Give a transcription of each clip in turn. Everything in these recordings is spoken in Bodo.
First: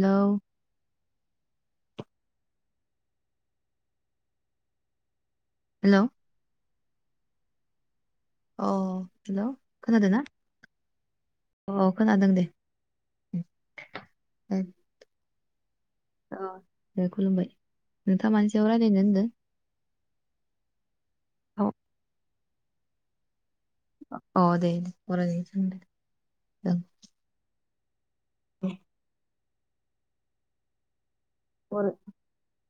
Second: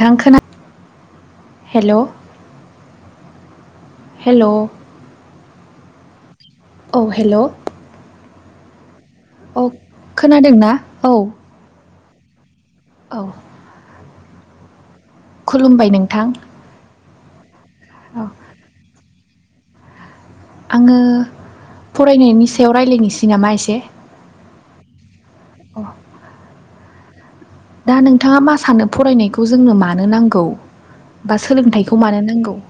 थां खोना हेल' हेलौ हेलौ औ हेलौ अ हेलौ औ खोनादों ना खोनादोंना औ अ अ, खोनादों दे औ औ खुलुमबाय नोंथां खुलुमबाय औ नोंथाङा मानि सायाव रायल्लायनो होनदों आङो अ फरायनायनि सायाव राय्लायनोसै नामा एसे अ आ दे अ दस दा नोंथाङा मा सानो फरायनायखौ जोंनो मानो नांगौ बा ओं सोलोंथाइखौ मानो नांगौ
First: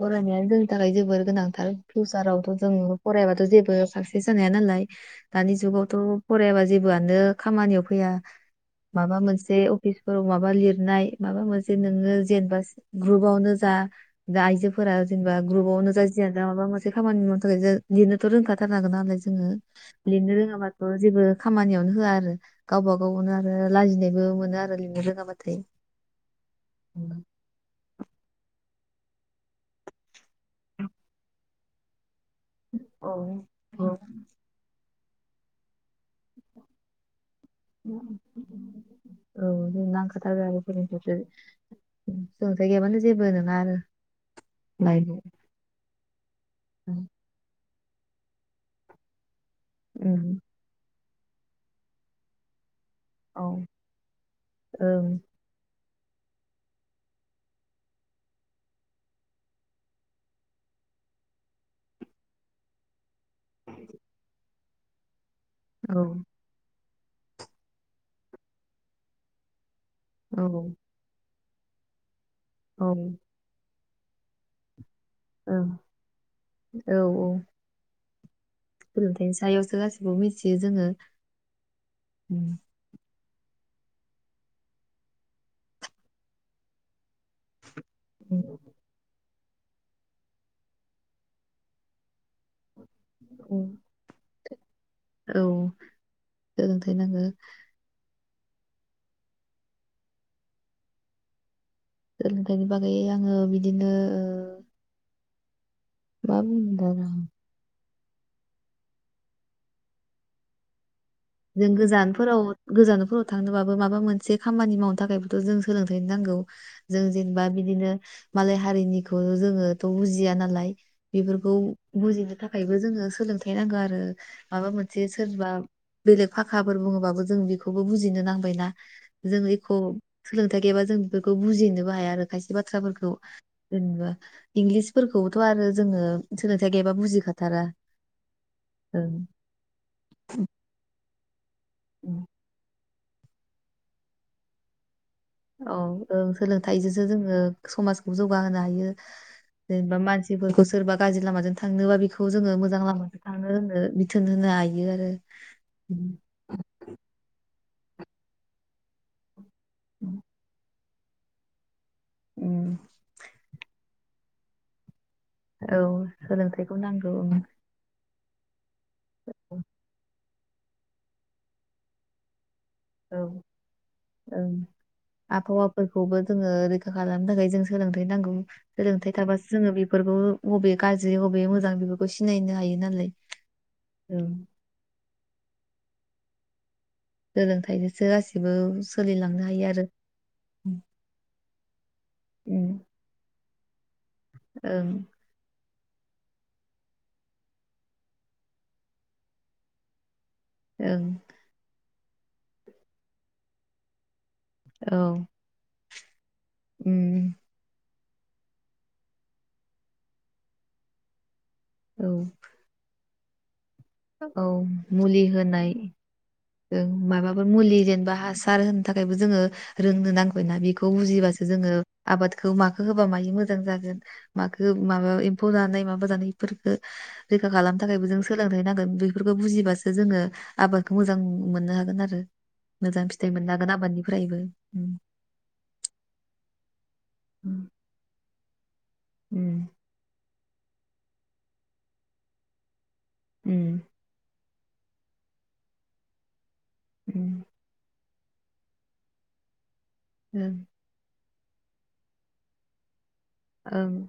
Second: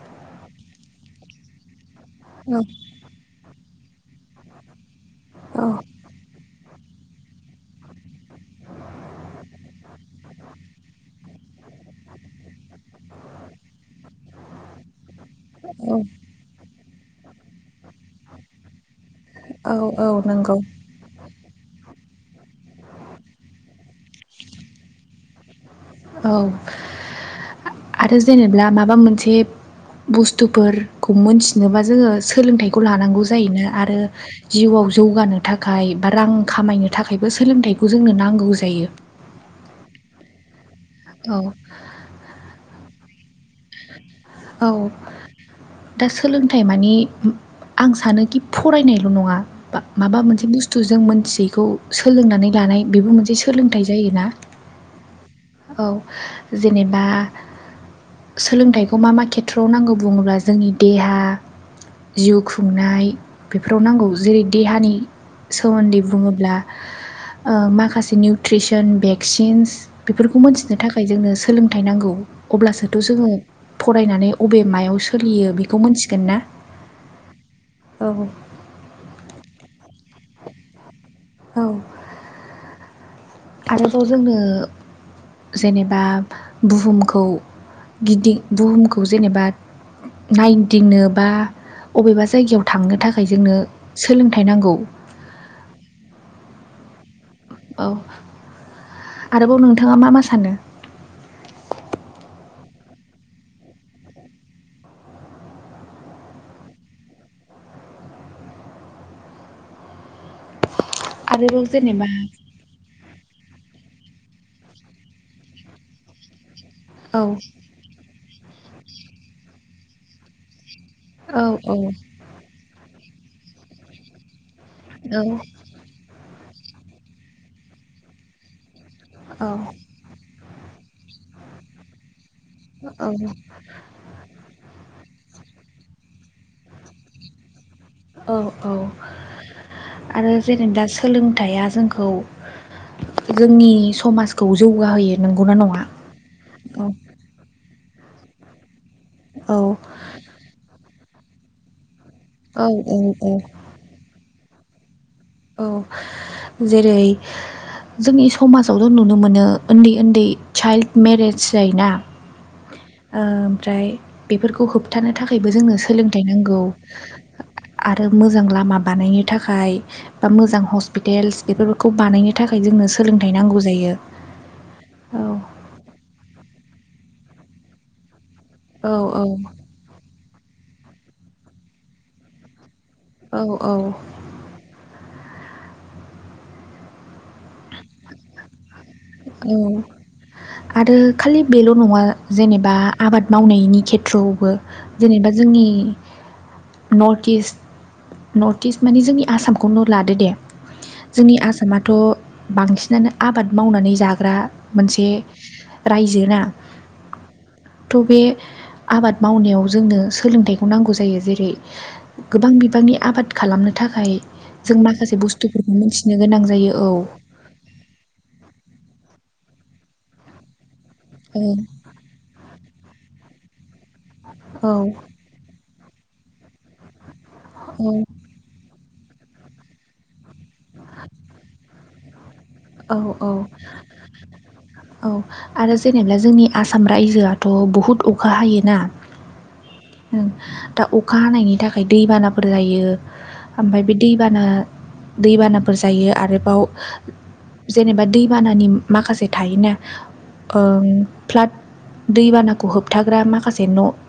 फरायनायानो जोंनि थाखाय जोबोर गोनांथार फिउसारावथ' औ जोङो फरायबाथ' जेबो साक्सेस जानाया नालाय दानि औ जुगावथ' फरायाबा जेबोआनो खामानियाव फैया माबा मोनसे अफिसफोराव माबा लिरनाय माबा मोनसे नोङो जेनेबा ग्रुपावनो जा दा आइजोफोरा जेनेबा ग्रुपावनो औ जाया माबा मोनसे खामानि मावनो थाखाय जों लिरनोथ' रोंखाथारनागोन नालाय जों जो औ औ लिरनो नंगौ रोङाबाथ' जेबो खामानियावनो होआ आरो गावबा गावनो आरो लाजिनायबो मोनो आरो लिंनो रोङाबाथाय औ आरो जेनेबा माबा माबा मोनसे बुस्थुफोरखौ मोनथिनोबा जोङो सोलोंथाइखौ औ लानांगौ जायोनो औ आरो जिउआव जौगानो थाखाय बा रां खामायनो थाखाय औ जों नां खोथाब आरो औ सोलोंथाइ गैयाबानो जेबो नङा आरो औ लाइफआव दा सोलोंथाइ मानि ओं आं सानोखि फरायनायल' नङा बा माबा ओं मोनसे बुस्थुजों सिखौ सोलोंनानै लानाय बेबो मोनसे औ सोलोंथाइ जायोना औ औ जेनेबा सोलोंथाइखौ मा मा खेथ्रआव नांगौ बुङोब्ला जोंनि देहा जिउ खुंनाय बेफोराव नांगौ जेरै देहानि सोमोन्दै औ बुङोब्ला माखासे निउट्रिसन भेक्सिन्स बेफोरखौ मोनथिनो थाखाय जोंनो सोलोंथाइ नांगौ अब्लासोथ' औ जोङो फरायनानै बबे मायाव स सोलियो बेखौ मोनथिगोन ना औ सोलोंथायाइनि सायावसो गासिबो मिथियो जोङो औ उम भारताव जोंनो जेनेबा बुहुम खौ गिदिं उम बुहुमखौ जेनेबा नायदिंनो बा अबेबा जायगायाव थांनो थाखाय जोंनो उम सोलों थायनांगौ औ सोलोंथाइ नांगौ औ आरोबाव नोंथाङा मा मा सानो सोलोंथाइनि बागै आङो बिदिनो मा बुंबावनो आं आरोबाव जों जेनेबा गोजानफोराव गोजानफोराव थांनोबाबो माबा मोनसे एसे खामानि मावनो थाखायबोथ' जों सोलोंथाइ नांगौ जों औ जेनेबा बिदिनो मालाय हारिनिखौ जोङोथ' बुजिया नालाय औ बेफोरखौ बुजिनो थाखायबो जोङो सोलोंथाइ नांगौ आरो माबा मोनसे सोरबा बेलेग फाखाफोर बुङोबाबो जों बेखौबो बुजिनो नांबायना जों औ एख' सोलोंथाइ गैयाबा जों बेफोरखौ बुजिनोबो हाया आरो खायसे औ बाथ्राफोरखौ जेनेबा इंलिस फोरखौबोथ' आरो जोङो सोलोंथाइ गैयाबा बुजिखाथारा औ औ ओं आरो जेनेबा सोलोंथाइया जोंखौ उम। जोंनि समाजखौ जौगाहोयो नंगौना औ नङा ओ औ सोलोंथाइजोंसो जोङो समाजखौ जौगाहोनो हायो औ जेनेबा मानसिफोरखौ सोरबा गाज्रि लामाजों थांनोबा बेखौ खौ जोङो मोजां औ औ लामाजों औ थाङो होनो बिथोन होनो हायो आरो औ उम जेरै जोंनि समाजावथ' नुनो मोनो उन्दै उन्दै चाइल्ड मेरेज जायोना उम, ओमफ्राय बेफोरखौ होबथानो थाखायबो जोंनो औ सोलोंथाइ नांगौ सोलोंथाइखौ नांगौ ओं आरो मोजां लामा बानायनो थाखाय बा मोजां हस्पिटेल्स बेफोरखौ बानायनो थाखाय जोंनो औ सोलोंथाइ नांगौ जायो औ आबहावाफोरखौबो जोङो रैखा खालामनो थाखाय जों सोलोंथाइ नांगौ औ सोलोंथाइ औ थाबासो जोङो बेफोरखौ बबे गाज्रि बबे मोजां बेफोरखौ सिनायनो हायो नालाय औ औ औ सोलोंथाइजोंसो गासिबो सोलिलांनो औ हायो आरो आरो खालि बेल' नङा जेनेबा उम आबाद मावनाय नि खेथ्रआवबो ओं जेनेबा जोंनि नर्थ इस्ट नर्थ इस्ट माने जोंनि आसामखौनो लादो दे ओं जोंनि आसामाथ' बांसिनानो आबाद मावनानै जाग्रा मोनसे औ रायजोना उम थ' बे आबाद मावनायाव जोंनो सोलोंथाइखौ नांगौ जायो जेरै औ गोबां बिबांनि आबाद खालामनो थाखाय औ जों माखासे मुलि बुस्थुफोरखौ होनाय मिथिनो गोनां जायो औ माबाफोर मुलि जेनबा हास सार होनो थाखायबो जोङो रोंनो नांबायना बेखौ बुजिबासो औ जोङो आबादखौ मा होबा मायो मोजां जागोन मखौ औ माबा एम्फौ जानाय माबा जानाय बेफोरखौ रैखा खालामनो थाखायबो जों सोलोंथाइ नांगो बेफोरखौ बुजिबासो जोङो आबादखौ मोजां मोननो हागोन आरो औ मोजां औ फिथाइ मोन नो हागोन आबादनिफ्रायबो उम औ आरो जेनेबा जोंनि आसाम रायजोआथ' बहुद अखा हायोना उम दा अखा हानायनि थाखाय दैबानाफोर जायो उम ओमफ्राय बे दैबाना दैबानाफोर जायो आरोबाव उम जेनेबा दैबानानि माखासे थायोना ओं फ्लाद दैबानाखौ होबथाग्रा माखासे न' ओं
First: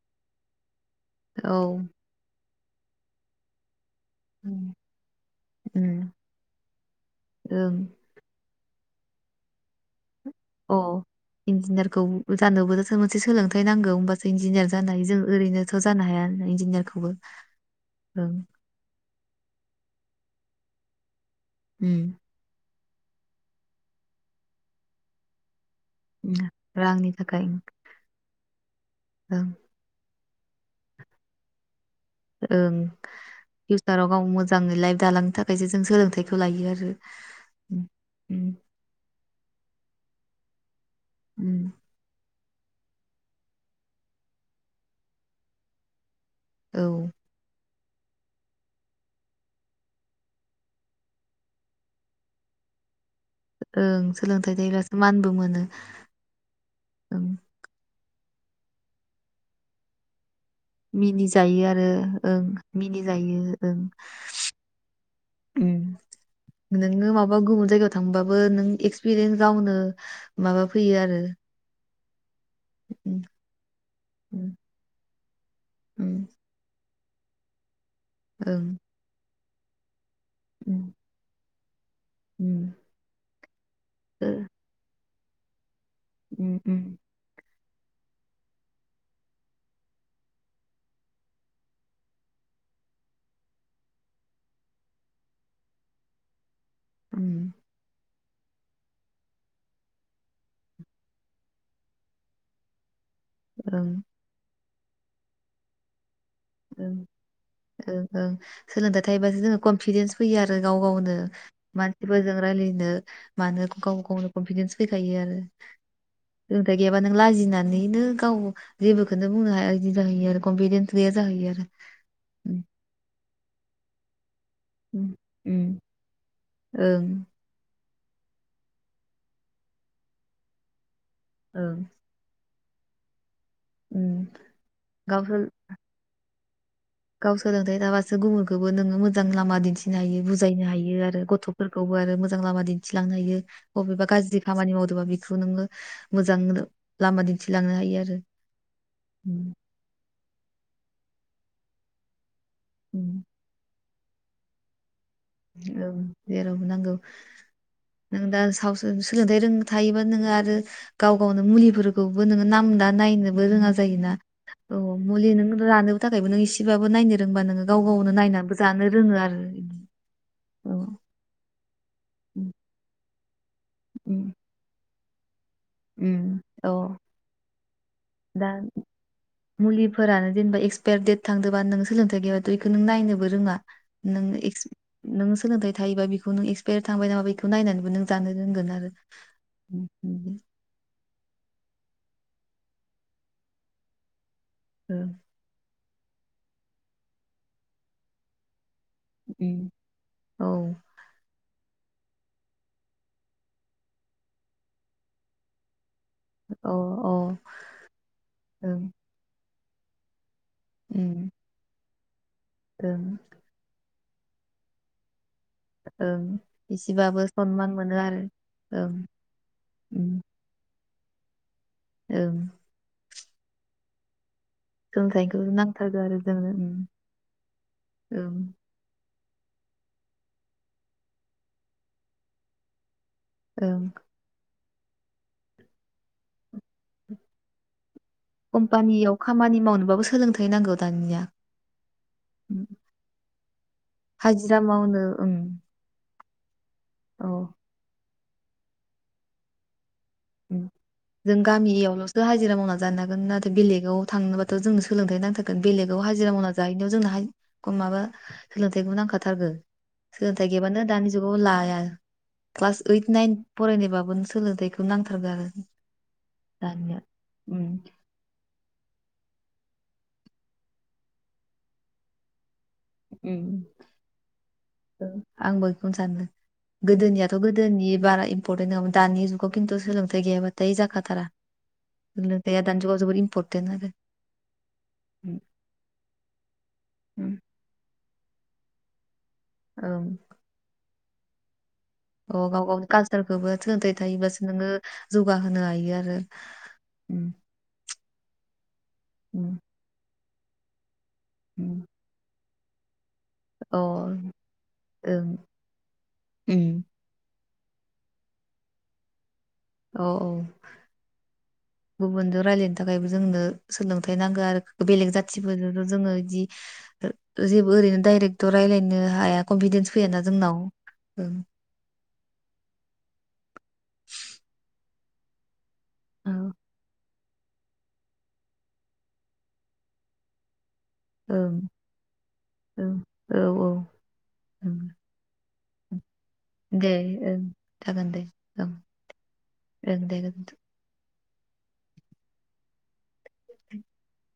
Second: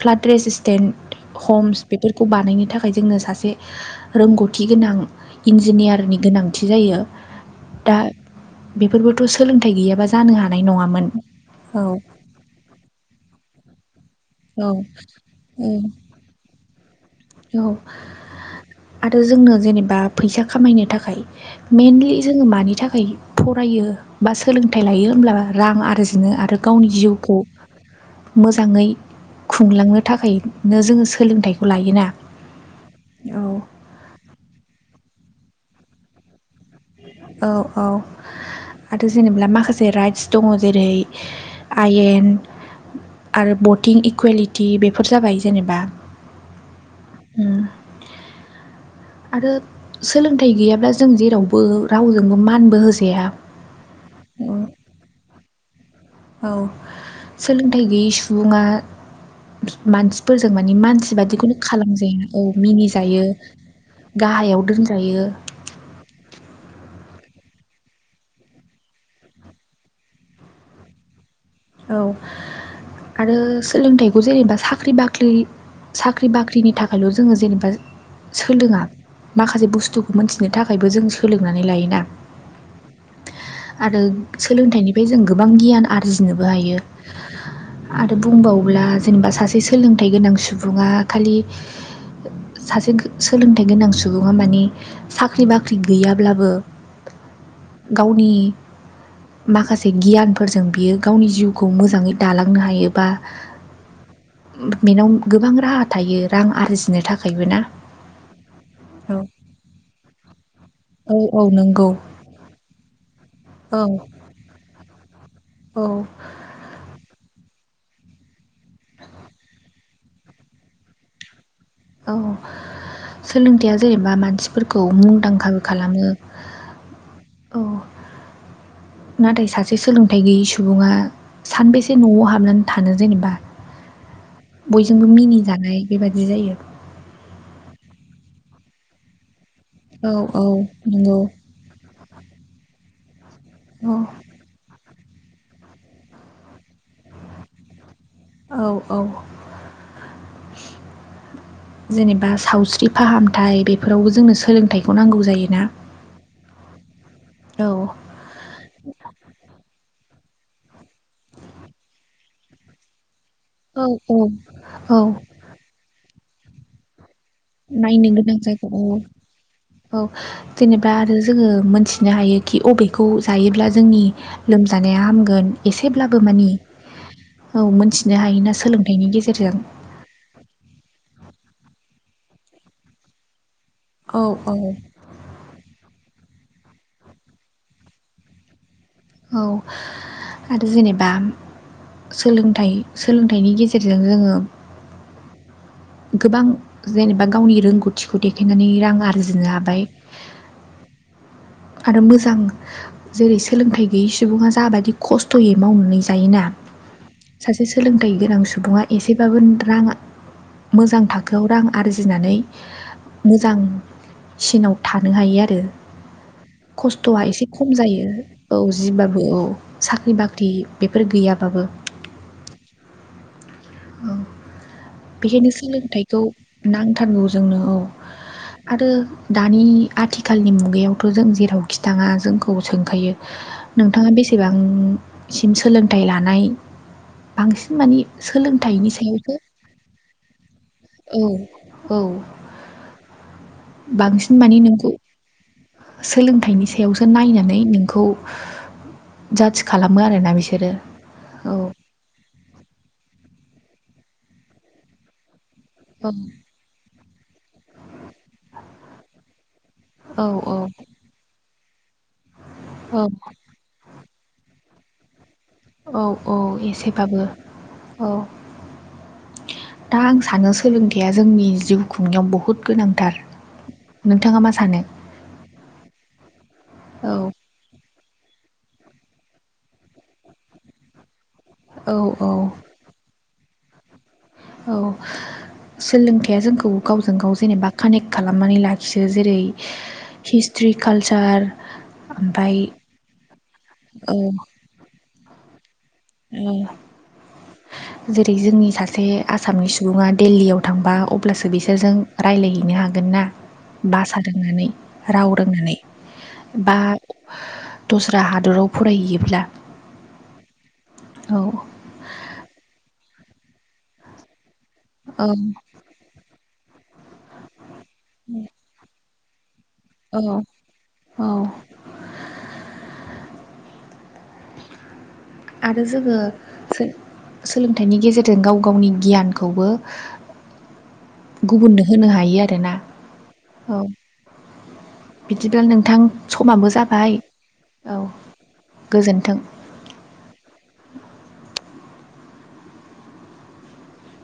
फ्लाद रेजिस टेन्ट औ हम्स बेफोरखौ बानायनो थाखाय जोंनो सासे रोंगौथि उम गोनां उम इन्जिनियारनि गोनांथि जायो ओं दा बेफोरबोथ' सोलोंथाइ गैयाबा जानो हानाय अ नङामोन औ इन्जिनियारखौ जानोबो मोनसे सोलोंथाइ नांगौ होमबासो इन्जिनियार औ जानाय जों ओरैनोथ' औ जानो हाया इन्जिनियारखौबो औ ओं आरो जोंनो जेनेबा फैसा खामायनो थाखाय मेनलि उम जोङो मानि थाखाय फरायो बा सोलोंथाइ लायो होमब्ला रां आरजिनो उम आरो गावनि रांनि जिउखौ थाखाय मोजाङै ओं खुंलांनो थाखाय नो जोङो सोलोंथाइखौ लायोना ओं औ फिउसाराव गाव मोजाङै लाइफ दालांनो थाखायसो जों सोलोंथाइखौ लायो आरो औ उम औ उम आरो जेनेबा माखासे राइटस दङ जेरै उम आयेन आरो बटिं इकुवेलिटि बेफोर जाबाय जेनेबा औ उम आरो सोलोंथाइ गैयाब्ला जों जेरावबो रावजोंबो मानबो होजाया ओं सोलोंथाइ थायोब्लासो मानबो मोनो औ ओं सोलोंथाइ गैयै सुबुङा मानसि फोरजों माने मानसि बादिखौनो मिनिजायो आरो खालामजाया ओं औ मिनिजायो ओं गाहायाव दोनजायो [inaudible] नोंङो माबा माबा गुबुन जायगायाव थांबाबो नों एक्सपिरियेन्स गावनो माबा फैयो आरो औ उम आरो सोलोंथाइखौ उम जेनेबा साख्रि बाख्रि उम साख्रि बाख्रिनि थाखायल' जोंङो जेनेबा ओं सोलोङा माखासे बुस्थु मोनथिनो थाखायबो जों सोलोंनानै लायोना उम आरो सोलोंथाइनिफ्राय जों गोबां गियान आरजिनोबो हायो। आरो बुंबावोब्ला जेनेबा सासे सोलोंथाइ गोनां सुबुंङा खालि सासे सोलोंथाइ गोनां सुबुंङा माने साख्रि बाख्रि गैयाब्लाबो गावनि माखासे गियानफोरजों बियो गावनि जिउखौ मोजांङै दालांनो हायोबा औ बेनाव गोबां राहा थायो रां आरजिनो थाखायबो ना ओं सोलोंथाइ थायोबासो जोंङो कनफिडेन्स फैयो आरो गाव गावनो औ औ नंगौ मानसिफोरजों नो मानो औ गाव औ गावनो [unintelligible] [unintelligible] गैयाबा नों लाजिनो होननानैनो गाव जेबोखौननो बुंनो हाया रोंङै जाहैयो आरो कनफिदेन्स गैया जाहैयो आरो औ ओं सोलोंथाया जेनेबा मानसि फोरखौ मुंदांखाबो ओं खालामो ओं औ नाथाय सासे सोलोंथाइ गैयि सुबुंङा सानबेसे न'आव हाबनानै थानो जेनेबा ओं बयजोंबो गाव मिनिजानाय बेबायदि जायो गाव सोलोंथाइ थाबासो गुबुनखौबो नोंङो मोजां लामा लामा दिन्थिनो औ हायो औ बुजायनो हायो नंगौ आरो गथ'फोरखौबो आरो मोजां लामा दिन्थिलांनो हायो औ बबेबा गाज्रि खामानि मावदोंबा बेखौ नोंङो मोजां लामा दिन्थिलांनो हायो आरो औ - औ उम, जेनेबा सावस्रि उम, फाहामथाय बेफोरावबो जोंनो सोलोंथायाइखौ नांगौ जायोना औ नागौ औ नों दा सोलोंथाय थायोबा नोो आरो गाव गावनो मुलिफोरखौबो नायनो रोङा औ जायो औ औ - औ मुलि लानो थाखायबो नों एसेबानो रोंबा नोंङो गाव नायनो गावनो गोनां नायनानैबो जायखौ जानो औ रोंङो आरो औ औ जेनेबा आरो जोंङो मोनथिनो हायो उम, कि बबेखौ जायोब्ला जोंनि उम, लोमजानाय हगोन उम, एसेब्लाबो मानि औ औ मोनथिनो दा हायोना सोलोंथाइनि गेजेरजों मुलिफोरानो जेनेबा इक्सपायार दडेट थांदोंबा नों सोलोंथाय गैयाबाथ बेखौ नों नायनोबो रोंङा औ औ नों सोलोंथाइ थायोबा बेखौ नों एक्सपायार थांबाय नामा बेखौ नायनानैबो नों जानो रोंगोन आरो औ जेनेबा सोलोंथाइ सोलोंथाइनि गेजेरजों जोंङो औ गोबां जेनेबा गावनि रोंगौथिखौ देखायनानै रां आरजिनो उम, हाबाय औ आरो मोजां जेरै सोलोंथाइ गैयै सुबुंङा जाबायदि खस्थ'यै मावनानै जायो। जायोना औ औ सासे सोलोंथाइ गोनां सुबुंङा ओं एसेबाबो रां मोजां उम, थाखोआव रां आरजिनानै ओं मोजां सिनाव थानो हायो आरो औ खस्थ'आ एसे खम जायो औ ओं जिबाबो औ साख्रि बाख्रि बेफोर गैयाबाबो औ औ सोलोंथाइखौ बेखायनो नांथारगौ आरो सोलोंथाइखौ जोंनो उम, नांथारगौ जोंनो औ ओं आरो दानि आथिखालनि मुगायावथ' जों जेरावखि थांङा जोंखौ सोंखायो ओं नोंथाङा बेसेबां आ सिम सोलोंथाइ लानाय बांसिन मानि सोलोंथाइनि कम्पानियाव सायावसो खामानि मावनोबाबो सोलोंथाइ नांगौ औ दानिया औ बांसिन मानि हाजिरा नोंखौ मावनो ओं सोलोंथाइनि सायावसो औ नायनानै नोंखौ जाज खालाम जों गामियावल'सो हाजिरा मावना जानो हागोन ना आरो द बेलेगाव थांनोबाथ' जोंनो सोलोंथाइ नांथारोन बेलगाव औ हाजिरा मावना जाहैनायाव जोंनाम माबा सोलोंथाइखौ नांखाथारगौ औ सोलोंथाइ औ गैयबानो दानि जुगाव लाया क्लास औ ओइट नाइन फरायनायबाबो नों सोलोंथायाइखौ नांथारगोन आरो औ औ दानिया एसेबाबो उम औ दा आं सानो सोलोंथाइया जोंनि जिउ खुंनायाव बहुद नोंथाङा मा सानो औ आं बैखौनो सानो औ गोदोनियाथ' गोदोनि बारा इम्परटेन्ट नङामोन दानि जुगाव खिन्थु सोलोंथाइ गैयाबाथाय जाखाथारा औ औ दानि जुगाव इम्पर्टेनट आरो औ सोलोंथाइया जोंखौ गावजों गाव जेनेबा कानेक्ट खालामनानै लाखियो जेरै हिस्ट्रि कालसार अ ओमफ्राय गाव गावनि कालसारखौबो सोलोंथाइ औ थायोबासो नोङो जौगाहोनो हायो आरो औ आरो जेरै जोंनि सासे आसामनि सुबुङा दिल्लीयाव थांबा अब अब्लासो उम बिसोरजों रायज्लायहैनो हागोन ना अ भासा ओं दोंनानै राव रोंनानै बा उम, दस्रा हादराव फरायहैयोब्ला औ औ औ गुबुनजों रायलायनो थाखायबो जोंनो सोलोंथाइ नांगो आरो बेलेग औ जाथिफोरजोंथ' जोङो बिदि जेबो ओरैनो डायरेक्ट' थ राय्लायनो हाया कनफिदेन्स फैयाना औ जोंनाव औ आरो जोङो औ सोलोंथाइनि गेजेरजों गाव गावनि गियानखौबो ओं गुबुननो होनो हायो आरोना औ ओं बिदिब्ला नोंथां समाबो दे जाबाय ओं औ जागोन दे औ गोजोन्थों ओं दे [inaudible]